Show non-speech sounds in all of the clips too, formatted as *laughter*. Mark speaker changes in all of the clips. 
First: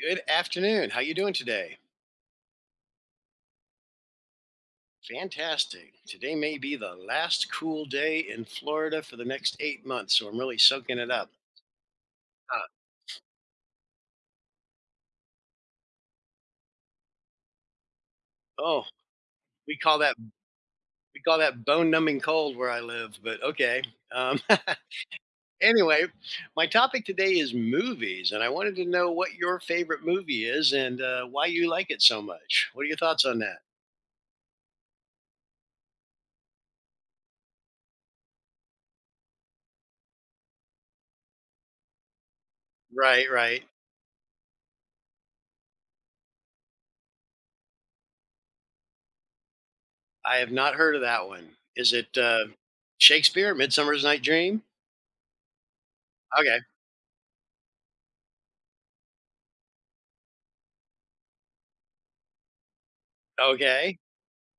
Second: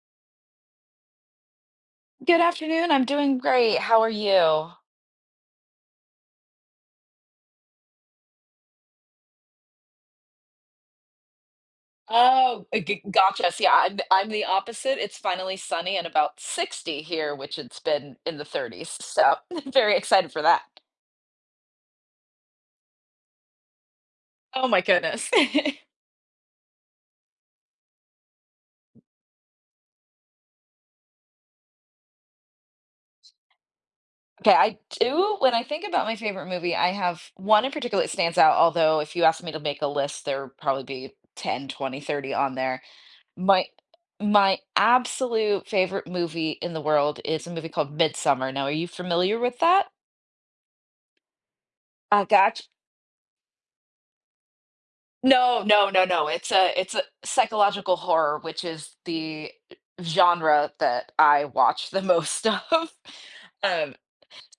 Speaker 1: Good afternoon. How you doing today?
Speaker 2: Good afternoon. I'm doing great. How are you?
Speaker 1: Fantastic. Today may be the last cool day in Florida for the next 8 months, so I'm really soaking it up. Uh,
Speaker 2: Gotcha. So yeah, I'm the opposite. It's finally sunny and about 60 here, which it's been in the
Speaker 1: oh,
Speaker 2: 30s. So *laughs*
Speaker 1: we
Speaker 2: very
Speaker 1: call that
Speaker 2: excited for that.
Speaker 1: we call that bone-numbing cold where I live, but okay. Um,
Speaker 2: Oh my goodness. *laughs*
Speaker 1: *laughs*
Speaker 2: Okay,
Speaker 1: anyway, my topic today is movies, and I wanted to know what your favorite movie is and why you like it so much. What are your thoughts on that?
Speaker 2: I do. When I think about my favorite movie, I have one in particular that stands out. Although if you asked me to make a list, there would probably be 10, 20, 30 on there.
Speaker 1: Right, right.
Speaker 2: My my absolute favorite movie in the world is a movie called Midsummer. Now, are you familiar with that?
Speaker 1: I have not heard of that one. Is it
Speaker 2: I gotcha.
Speaker 1: Shakespeare, Midsummer's Night Dream?
Speaker 2: No, no, no, no. It's
Speaker 1: Okay,
Speaker 2: a it's a psychological horror, which is the genre that I watch the most *laughs* of. Um,
Speaker 1: okay,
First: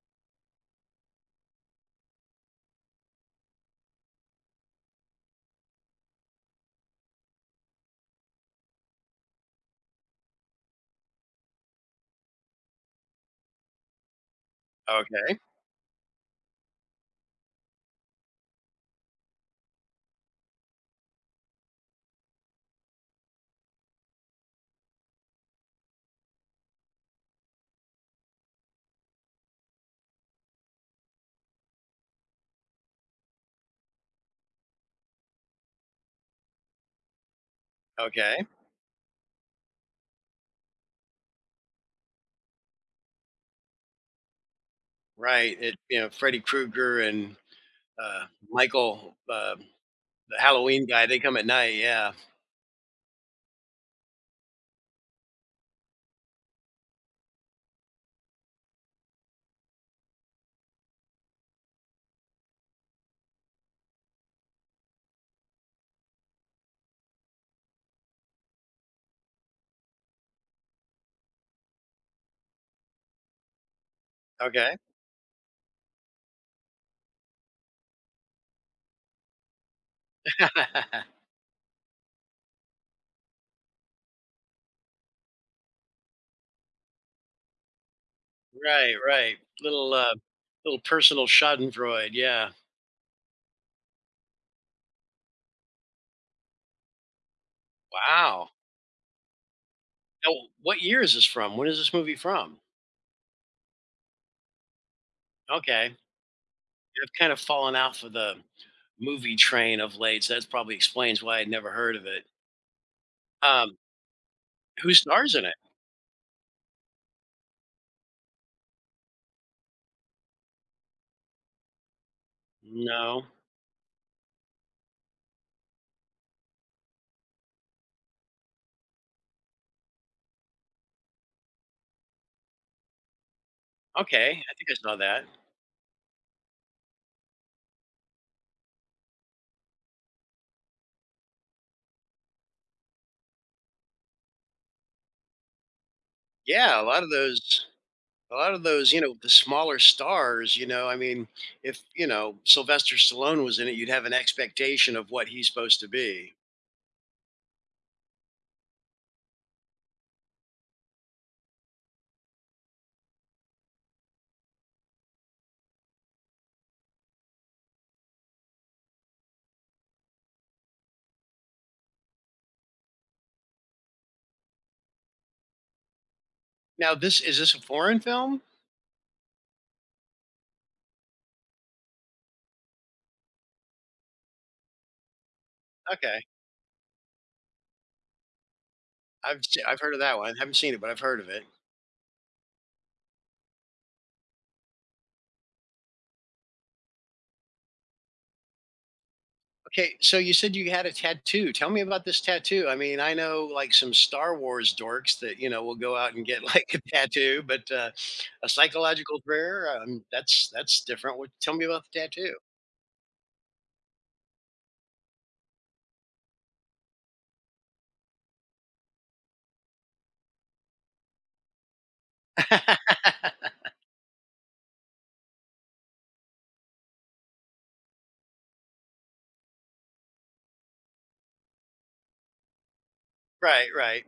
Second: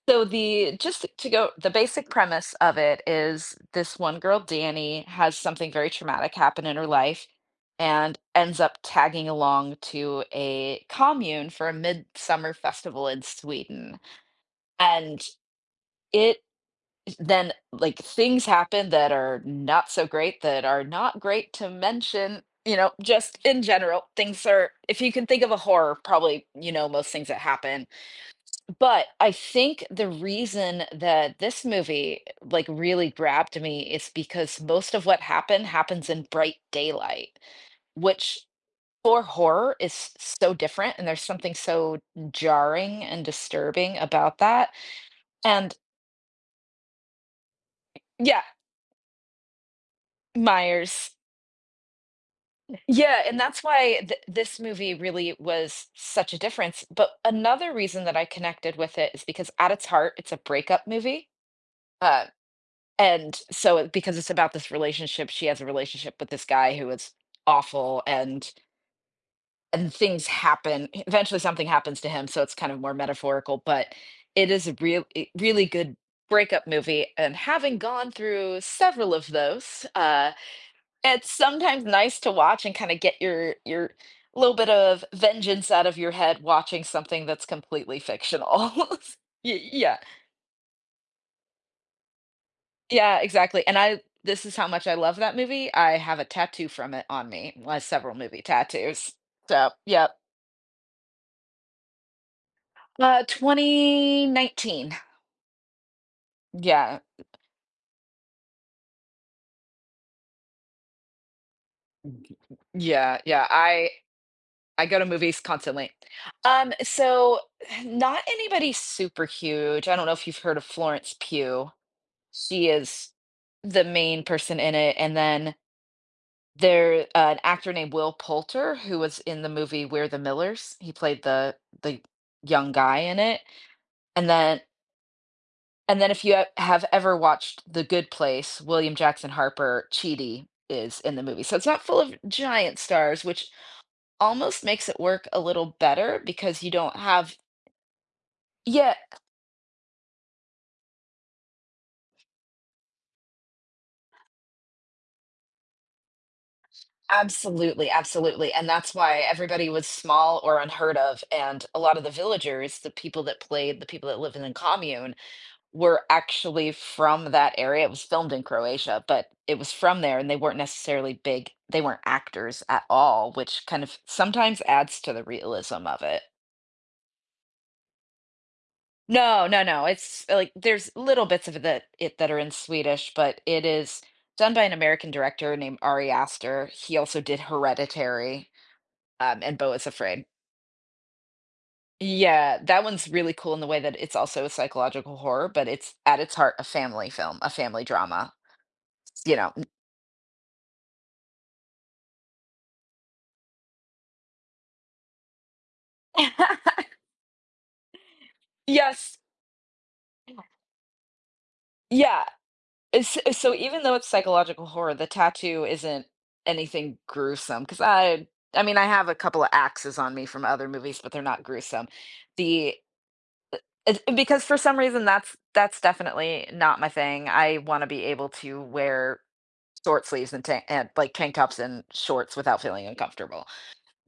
Speaker 2: so the just to go, The basic premise of it is this one girl, Danny, has something very traumatic happen in her life and ends up tagging along to a commune for a midsummer festival in Sweden. And
Speaker 1: okay.
Speaker 2: it Then like things happen that are not so great, that are not great to mention, you know, just in general, things are, if you can think of a horror, probably, you know, most things that happen. But I think the reason that this movie like really grabbed me is because most of what happened happens in bright daylight, which
Speaker 1: Okay.
Speaker 2: for horror is so different, and there's something so jarring and disturbing about that.
Speaker 1: Right.
Speaker 2: And
Speaker 1: Freddy Krueger and,
Speaker 2: yeah
Speaker 1: Michael, the Halloween guy,
Speaker 2: Myers.
Speaker 1: they come at night, yeah.
Speaker 2: Yeah, and that's why th this movie really was such a difference, but another reason that I connected with it is because at its heart, it's a breakup movie, uh, and so it because it's about this relationship. She has a relationship with this guy who is awful, and things happen. Eventually something happens to him, so it's kind of more metaphorical, but it is
Speaker 1: Okay.
Speaker 2: a really good breakup movie, and having gone through several of those, uh,
Speaker 1: *laughs*
Speaker 2: it's sometimes nice to watch and kinda get your little bit of vengeance out of your head watching something that's completely fictional.
Speaker 1: Right,
Speaker 2: *laughs*
Speaker 1: right.
Speaker 2: Y
Speaker 1: Little,
Speaker 2: Yeah.
Speaker 1: little personal schadenfreude, yeah.
Speaker 2: Yeah, exactly, and I this is how much I love that movie. I have a tattoo from it on me. Well, several movie
Speaker 1: Wow.
Speaker 2: tattoos. So, yep.
Speaker 1: Now, what year is this from? When is this movie from?
Speaker 2: 2019.
Speaker 1: Okay.
Speaker 2: Yeah.
Speaker 1: I've kind of fallen off of the movie train of late, so that probably explains why I'd never heard of it.
Speaker 2: Yeah, yeah,
Speaker 1: Um,
Speaker 2: I I
Speaker 1: who
Speaker 2: go to
Speaker 1: stars
Speaker 2: movies
Speaker 1: in it?
Speaker 2: constantly. Um, so, *sighs* Not anybody super huge. I don't know if you've heard of Florence Pugh. She is
Speaker 1: No.
Speaker 2: the main person in it. And then there an actor named Will Poulter, who was in the movie We're the Millers. He played the young guy in it. And
Speaker 1: Okay, I
Speaker 2: then
Speaker 1: think I saw that.
Speaker 2: and then if you have ever watched The Good Place, William Jackson Harper Cheedy is in the movie. So it's not full of giant stars, which almost makes it work a little better because you
Speaker 1: Yeah, a
Speaker 2: don't
Speaker 1: lot of
Speaker 2: have.
Speaker 1: those a lot of those,
Speaker 2: Yeah.
Speaker 1: you know, the smaller stars, you know, I mean, if, you know, Sylvester Stallone was in it, you'd have an expectation of what he's supposed to be.
Speaker 2: Absolutely, absolutely, and that's why everybody was small or unheard of, and a lot of the villagers, the people that played, the people that lived in the commune, were actually from that area. It was filmed in Croatia, but it was from there, and they weren't necessarily big, they weren't actors at all, which kind of sometimes adds to the realism of it.
Speaker 1: Now, this a foreign film?
Speaker 2: No, no, no, it's like there's little bits of it that are in Swedish, but it is done by an American director named Ari
Speaker 1: Okay.
Speaker 2: Aster. He also did Hereditary. Um, and Bo
Speaker 1: I've
Speaker 2: is
Speaker 1: heard of that
Speaker 2: Afraid.
Speaker 1: one. I haven't seen it, but I've heard of it.
Speaker 2: Yeah, that one's really cool in the way that it's also a psychological horror, but it's at its heart a family film, a family drama. You know.
Speaker 1: Okay, so you said you had a tattoo. Tell me about this tattoo. I mean, I know like some Star Wars dorks that, you know, will go out and get *laughs* like a
Speaker 2: *laughs*
Speaker 1: tattoo, but a
Speaker 2: Yes.
Speaker 1: psychological prayer, that's different. What, tell me about the
Speaker 2: Yeah.
Speaker 1: tattoo.
Speaker 2: It's, so even though it's psychological horror, the tattoo isn't anything gruesome because I mean, I have a couple of axes on me from other movies, but they're not gruesome. The
Speaker 1: *laughs*
Speaker 2: it's because for some reason, that's definitely not my thing. I wanna be able to wear short sleeves and tan and, like, tank tops and shorts without feeling uncomfortable.
Speaker 1: Right, right.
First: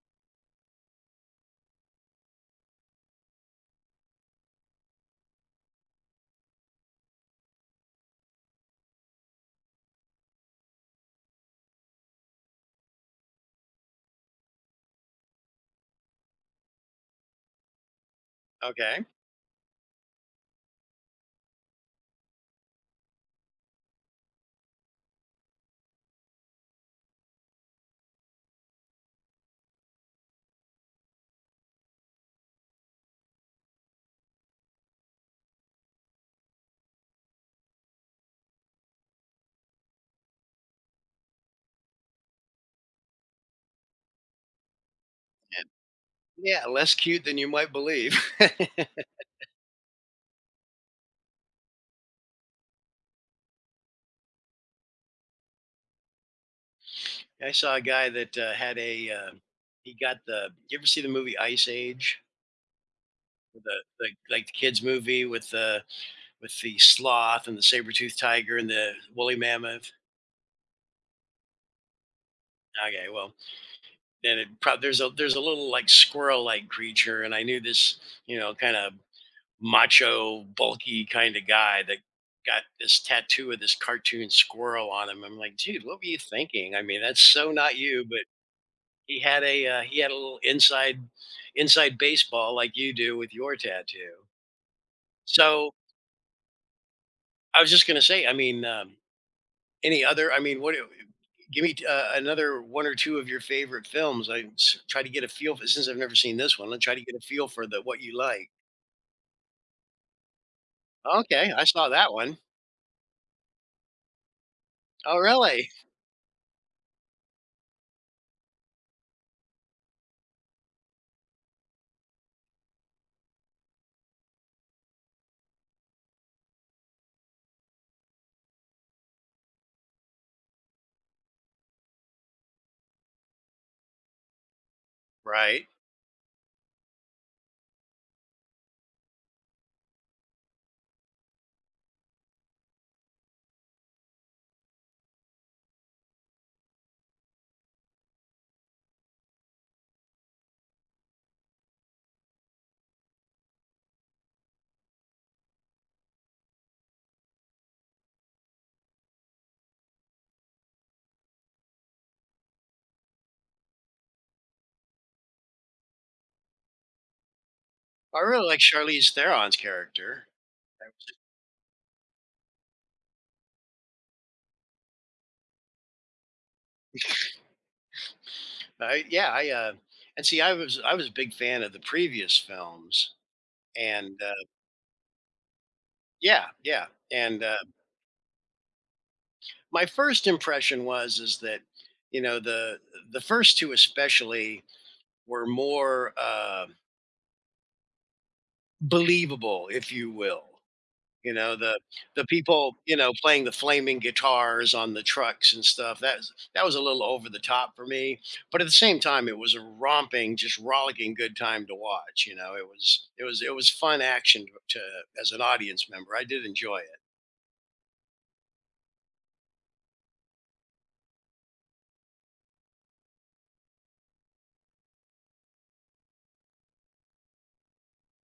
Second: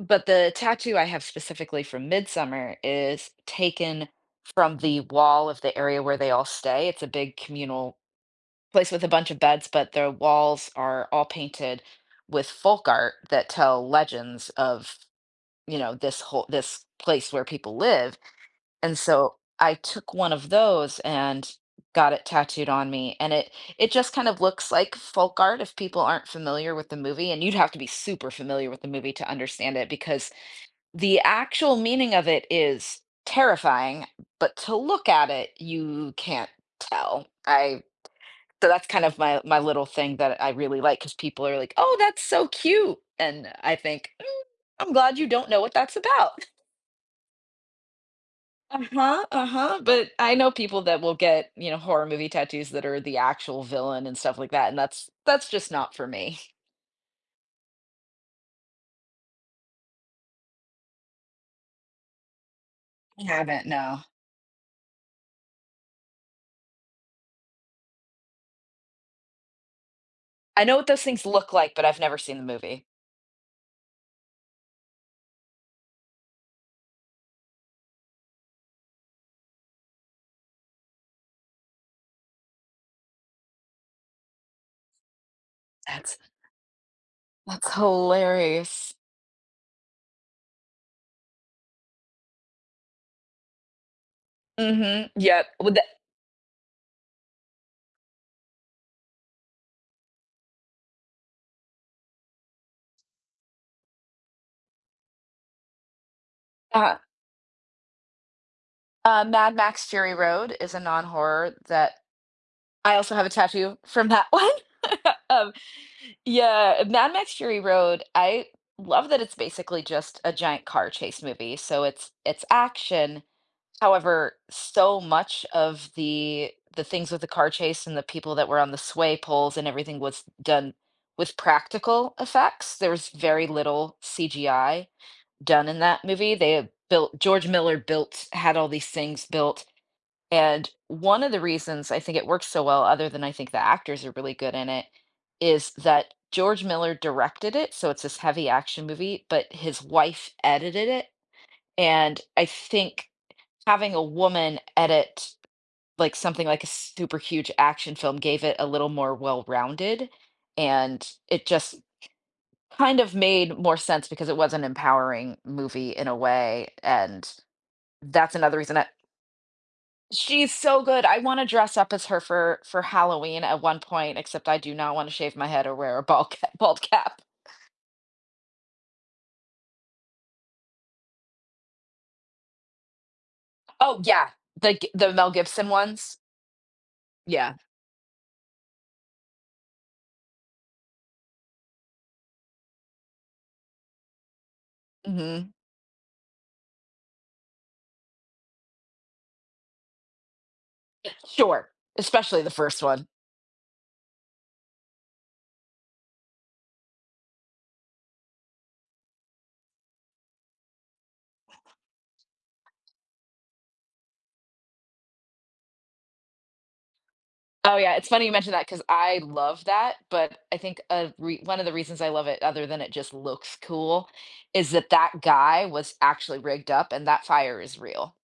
Speaker 2: But the tattoo I have specifically from Midsummer is taken from the wall of the area where they all stay. It's a big communal place with a bunch of beds, but the walls are all painted with folk art that tell legends of, you know, this place where people live, and
Speaker 1: Okay.
Speaker 2: so I took one of those and got it tattooed on me. And it just kind of looks like folk art if people aren't familiar with the movie. And you'd have to be super familiar with the movie to understand it because the actual meaning of it is terrifying, but to look at it, you can't tell. I so That's kind of my little thing that I really like because people are like, "Oh, that's so cute." And I think, "Mm, I'm glad you don't know what that's about."
Speaker 1: Yeah, less cute than you might believe. *laughs*
Speaker 2: Uh-huh, uh-huh, but I know people that will get, you know, horror movie tattoos that are the actual villain and stuff like that, and that's just not for me.
Speaker 1: I saw a guy that, had a, he got the you ever see the movie Ice Age?
Speaker 2: I
Speaker 1: With
Speaker 2: haven't,
Speaker 1: the
Speaker 2: no.
Speaker 1: like the kids movie with the sloth and the saber toothed tiger and the woolly mammoth?
Speaker 2: I know what those things look like, but I've never seen the movie.
Speaker 1: Okay, well, then it probably there's a little, like, squirrel-like creature, and I knew this, you know, kinda macho, bulky kinda guy that got this tattoo of this cartoon squirrel on him. I'm like, "Dude, what were
Speaker 2: That's
Speaker 1: you thinking?" I mean, that's so
Speaker 2: that's
Speaker 1: not you, but
Speaker 2: hilarious.
Speaker 1: he had a little inside baseball like you do with your tattoo.
Speaker 2: Mhm, yep,
Speaker 1: So
Speaker 2: with the
Speaker 1: I was just gonna say, I mean, any other? Give me another one or two of your favorite films. Try to get a feel for since I've never seen this one. I try
Speaker 2: uh
Speaker 1: to get a feel for the what you like.
Speaker 2: uh, Mad Max: Fury Road is a
Speaker 1: Okay,
Speaker 2: non-horror
Speaker 1: I saw
Speaker 2: that
Speaker 1: that one.
Speaker 2: I also have a tattoo from that one. *laughs*
Speaker 1: Oh,
Speaker 2: Um,
Speaker 1: really?
Speaker 2: yeah, Mad Max: Fury Road, I love that it's basically just a giant car chase movie, so it's action. However, so much of the things with the car chase and the people that were on the sway poles and everything was done with practical effects. There was very little CGI done
Speaker 1: Right.
Speaker 2: in that movie. They had built George Miller built had all these things built. And one of the reasons I think it works so well, other than I think the actors are really good in it, is that George Miller directed it. So it's this heavy action movie, but his wife edited it. And I think having a woman edit like something like a super huge action film gave it a little more well-rounded, and it just kind of made more sense because it was an empowering movie in a way, and
Speaker 1: I
Speaker 2: that's
Speaker 1: really
Speaker 2: another
Speaker 1: like
Speaker 2: reason that
Speaker 1: Charlize Theron's character.
Speaker 2: she's so good. I want to dress up as her for Halloween at one point, except I do not want to shave my head or wear bald cap.
Speaker 1: I, yeah, I and see, I was a big fan of the previous films,
Speaker 2: Oh
Speaker 1: and
Speaker 2: yeah, the Mel Gibson ones.
Speaker 1: yeah, yeah, and
Speaker 2: Yeah.
Speaker 1: my first impression was is that you know the first two especially were
Speaker 2: Hmm.
Speaker 1: more believable, if you will. You know
Speaker 2: Sure,
Speaker 1: the
Speaker 2: especially the
Speaker 1: people
Speaker 2: first
Speaker 1: you
Speaker 2: one.
Speaker 1: know playing the flaming guitars on the trucks and stuff. That was a little over the top for me, but at the same time, it was a romping, just rollicking good time to watch. You know, it was fun action to as an audience member. I did enjoy it.
Speaker 2: Oh, yeah, it's funny you mentioned that because I love that, but I think a re one of the reasons I love it, other than it just looks cool, is that that guy was actually rigged up and that fire is real.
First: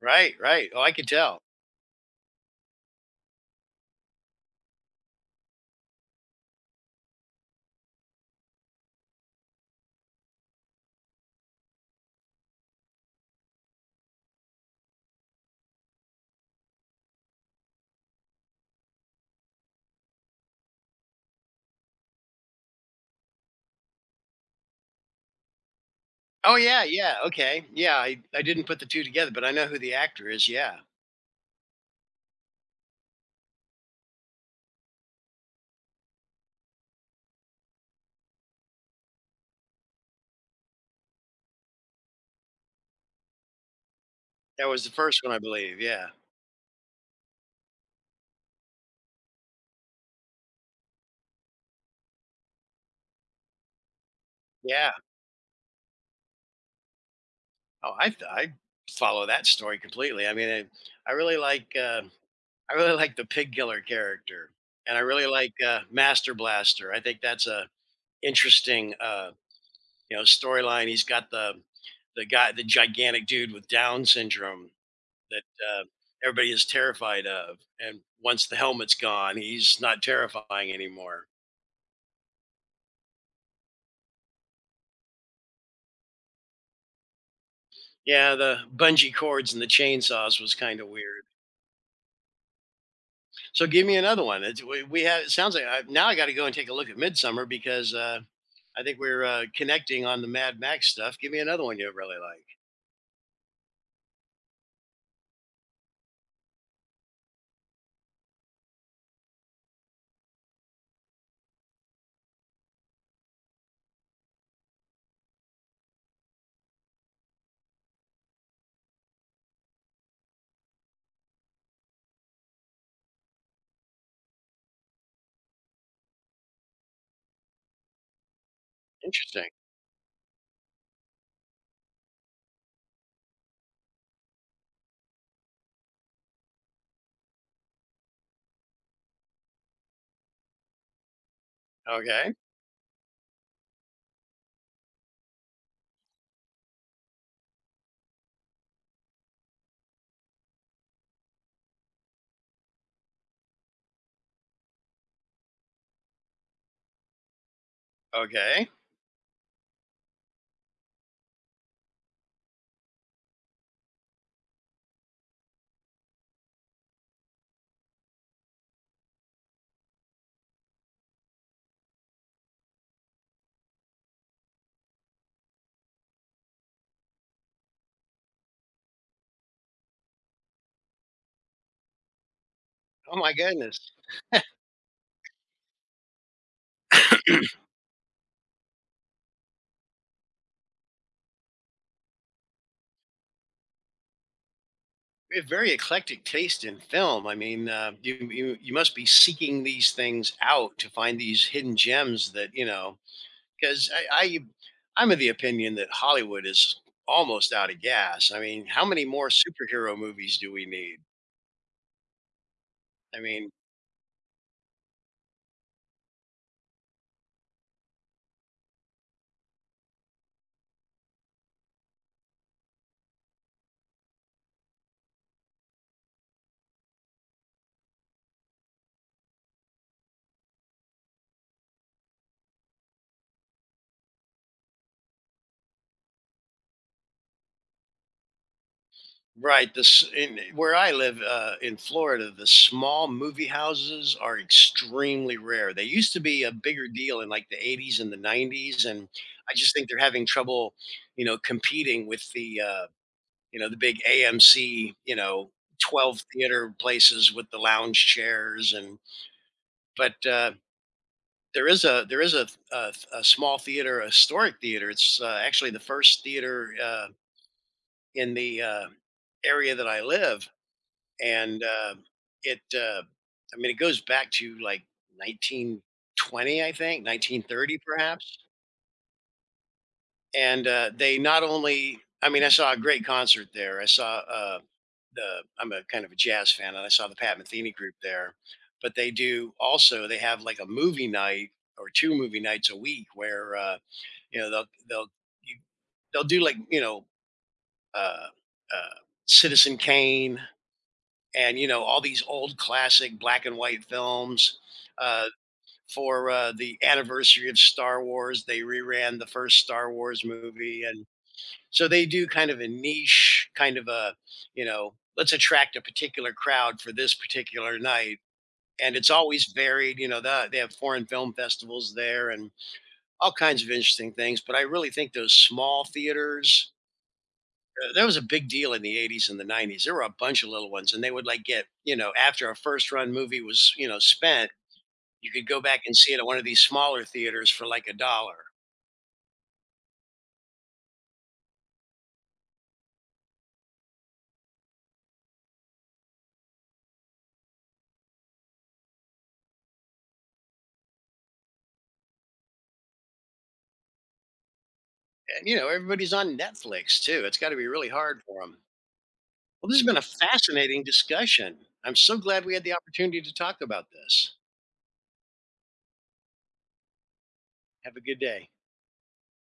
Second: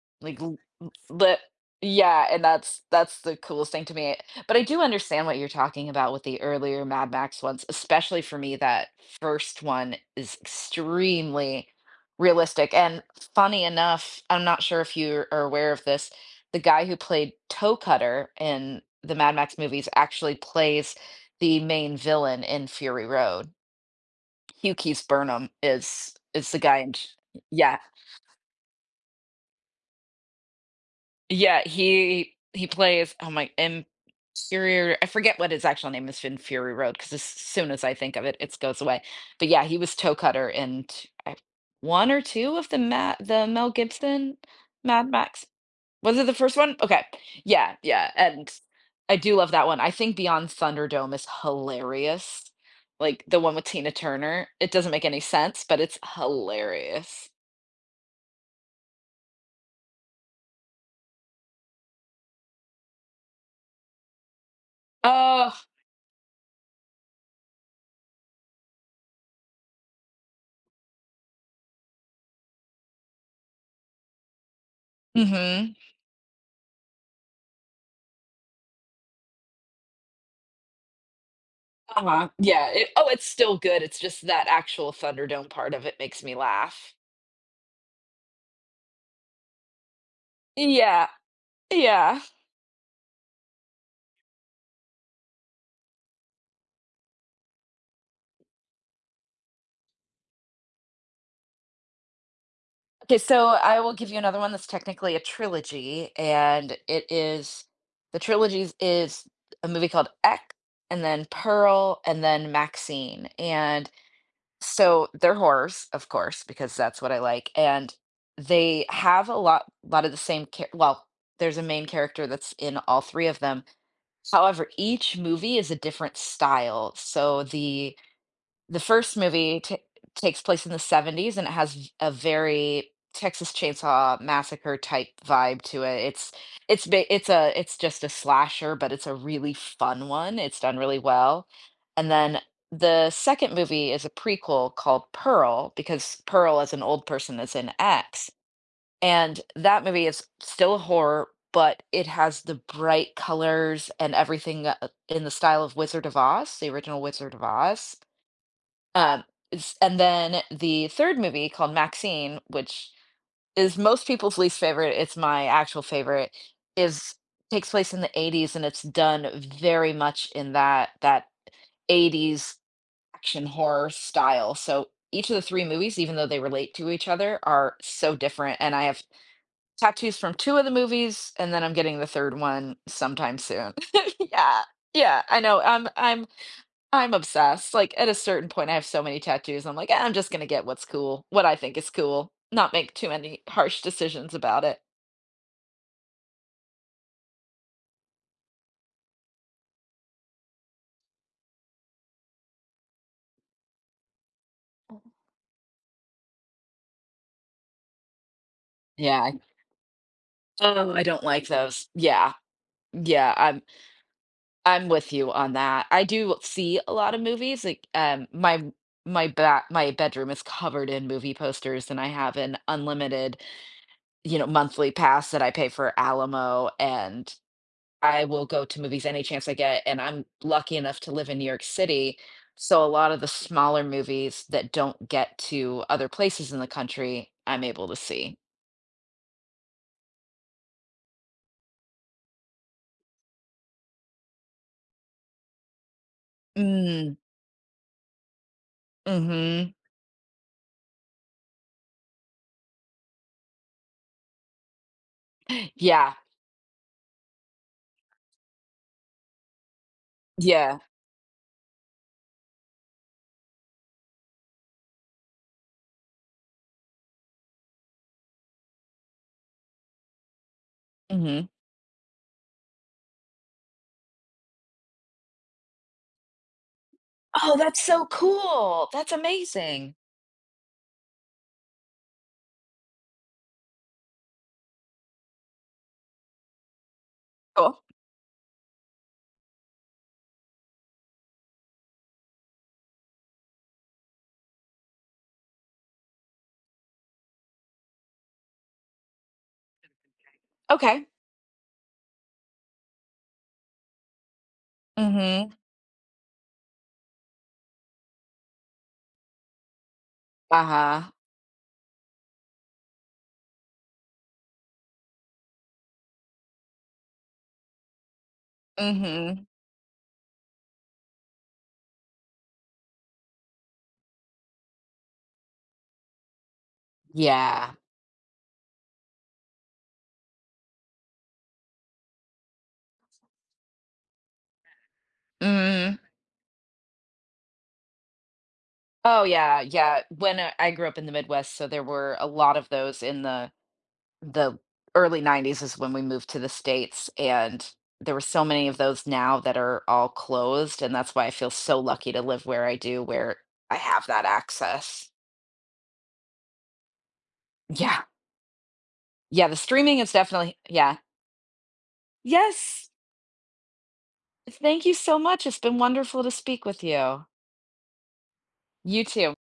Speaker 1: Right,
Speaker 2: Like l
Speaker 1: right. Oh, I
Speaker 2: l
Speaker 1: could
Speaker 2: le
Speaker 1: tell.
Speaker 2: Yeah, and that's the coolest thing to me, but I do understand what you're talking about with the earlier Mad Max ones. Especially for me, that first one is extremely realistic, and funny enough, I'm not sure if you are aware of this, the guy who played Toe Cutter in the Mad Max movies actually plays the main villain in Fury Road. Hugh Keece Burnham is
Speaker 1: Oh
Speaker 2: the guy
Speaker 1: yeah,
Speaker 2: in.
Speaker 1: yeah, okay.
Speaker 2: Yeah.
Speaker 1: Yeah, I didn't put the 2 together, but I know who the actor is, yeah.
Speaker 2: Yeah, he plays, oh my, Infuriator, I forget what his actual name is in Fury Road, because as soon as I think of it, it goes away. But yeah, he was Toe Cutter in t I 1 or 2 of the Mel Gibson
Speaker 1: That was the
Speaker 2: Mad
Speaker 1: first one, I
Speaker 2: Max.
Speaker 1: believe, yeah.
Speaker 2: Was it the first one? Okay. Yeah, yeah, and I do love that one. I think Beyond Thunderdome is hilarious. Like, the one with Tina Turner, it doesn't
Speaker 1: Yeah.
Speaker 2: make any sense, but it's hilarious.
Speaker 1: Oh, I follow that story completely. I really like, I really like the pig killer character, and I really
Speaker 2: Oh,
Speaker 1: like, Master Blaster. I think that's a interesting, you know, storyline. He's got the guy, the gigantic dude with Down syndrome that,
Speaker 2: mhm.
Speaker 1: uh, everybody is terrified of, and once the helmet's gone, he's not terrifying anymore.
Speaker 2: Uh-huh. Yeah. It, oh, it's still good. It's just that actual Thunderdome part of it makes me laugh.
Speaker 1: Yeah, the bungee cords and the chainsaws was kind of
Speaker 2: Yeah.
Speaker 1: weird.
Speaker 2: Yeah.
Speaker 1: So give me another one. It's, we have. It sounds like now I got to go and take a look at Midsummer because I think we're connecting on the Mad Max stuff. Give me another one you really like.
Speaker 2: Okay, so I will give you another one that's technically a trilogy, and it is the trilogies is a movie called X, and then Pearl, and then Maxine. And so they're horrors, of course, because that's what I like. And they have a lot, lot of the same care. Well, there's a main character that's in all three of them. However, each movie is a different style. So the first
Speaker 1: Interesting.
Speaker 2: movie ta takes place in the 70s, and it has a very Texas Chainsaw Massacre type vibe to it. It's just a slasher, but it's a really fun one. It's done really well. And
Speaker 1: Okay.
Speaker 2: then the second movie is a prequel called Pearl, because Pearl as an old person is in X. And that movie is still a horror, but it has the bright colors and everything, in the style of Wizard of Oz, the original Wizard of Oz.
Speaker 1: Okay.
Speaker 2: Um, and then the third movie, called Maxine, which is most people's least favorite, it's my actual favorite, is takes place in the 80s and it's done very much in that 80s action horror style. So each of the three movies, even though they relate to each other, are so different. And I have tattoos from two of the movies, and then I'm getting the third one
Speaker 1: Oh my
Speaker 2: sometime soon.
Speaker 1: goodness.
Speaker 2: *laughs* Yeah. Yeah, I know. I'm obsessed. Like at a certain point I have so many tattoos. I'm like, "Ah, I'm just gonna get what's cool, what I think is cool, not make too many harsh decisions about it."
Speaker 1: We have very eclectic taste in film. I mean, you must be seeking these things out to find these hidden gems that you know because I, I I'm of the opinion that Hollywood is almost out of gas. I mean, how many
Speaker 2: Yeah.
Speaker 1: more superhero movies do we
Speaker 2: Oh,
Speaker 1: need?
Speaker 2: I don't like those. Yeah.
Speaker 1: I
Speaker 2: Yeah,
Speaker 1: mean,
Speaker 2: I'm I'm with you on that. I do see a lot of movies. My back my bedroom is covered in movie posters, and I have an unlimited, you know, monthly pass that I pay for Alamo, and I will go to movies any chance I get. And I'm lucky enough to live in New York City. So a lot of the smaller movies that don't get to other places in the country, I'm able to see.
Speaker 1: right? This in where I live in Florida, the small movie houses are extremely rare. They used to be a bigger
Speaker 2: Mm,
Speaker 1: deal in like the 80s and the 90s, and I
Speaker 2: mm-hmm.
Speaker 1: just think they're having trouble, you know, competing with the you know the big AMC, you know.
Speaker 2: *gasps* Yeah.
Speaker 1: 12 theater places with the lounge chairs and but
Speaker 2: Yeah.
Speaker 1: there is a small theater, a historic theater. It's actually the first theater in the area that I live,
Speaker 2: Mm-hmm.
Speaker 1: and it I mean it goes back to like 1920, I think
Speaker 2: Oh,
Speaker 1: 1930
Speaker 2: that's so
Speaker 1: perhaps.
Speaker 2: cool. That's amazing.
Speaker 1: And they not only I mean I saw a great concert there. I saw the I'm a kind of a jazz fan, and I saw the Pat Metheny
Speaker 2: Cool.
Speaker 1: group there. But they do also they have like a movie night or two movie nights a week where you know, you, they'll do like you know uh, uh, Citizen Kane
Speaker 2: Okay.
Speaker 1: and you know all these old classic black and white films. Uh,
Speaker 2: Mm-hmm.
Speaker 1: for the anniversary of Star Wars, they reran the first Star Wars movie, and
Speaker 2: Uh-huh.
Speaker 1: so they do kind of a niche, kind of a you know, let's attract a particular crowd for this particular night. And it's
Speaker 2: Mm-hmm.
Speaker 1: always varied, you know. They have foreign film festivals there, and all kinds of interesting things. But I really think those small theaters
Speaker 2: Yeah.
Speaker 1: That was a big deal in the 80s and the 90s. There were a bunch of little ones, and they would like get, you know, after a first run movie was, you know, spent, you could go back and
Speaker 2: Mm.
Speaker 1: see it at one of these smaller theaters for like a dollar.
Speaker 2: Oh yeah, yeah. When I grew up in the Midwest, so there were a lot of those in the early 90s is when we moved to the States, and there were so many of those now that are all closed, and that's why I feel so lucky to live where I do, where I have that access.
Speaker 1: And, you know, everybody's on Netflix too. It's got to be really
Speaker 2: Yeah.
Speaker 1: hard for them.
Speaker 2: Yeah, the
Speaker 1: Well, this has been
Speaker 2: streaming
Speaker 1: a
Speaker 2: is definitely
Speaker 1: fascinating
Speaker 2: yeah.
Speaker 1: discussion. I'm so glad we had the
Speaker 2: Yes.
Speaker 1: opportunity to talk about this.
Speaker 2: Thank you so much. It's been wonderful to speak with you.
Speaker 1: Have a good day.
Speaker 2: You too.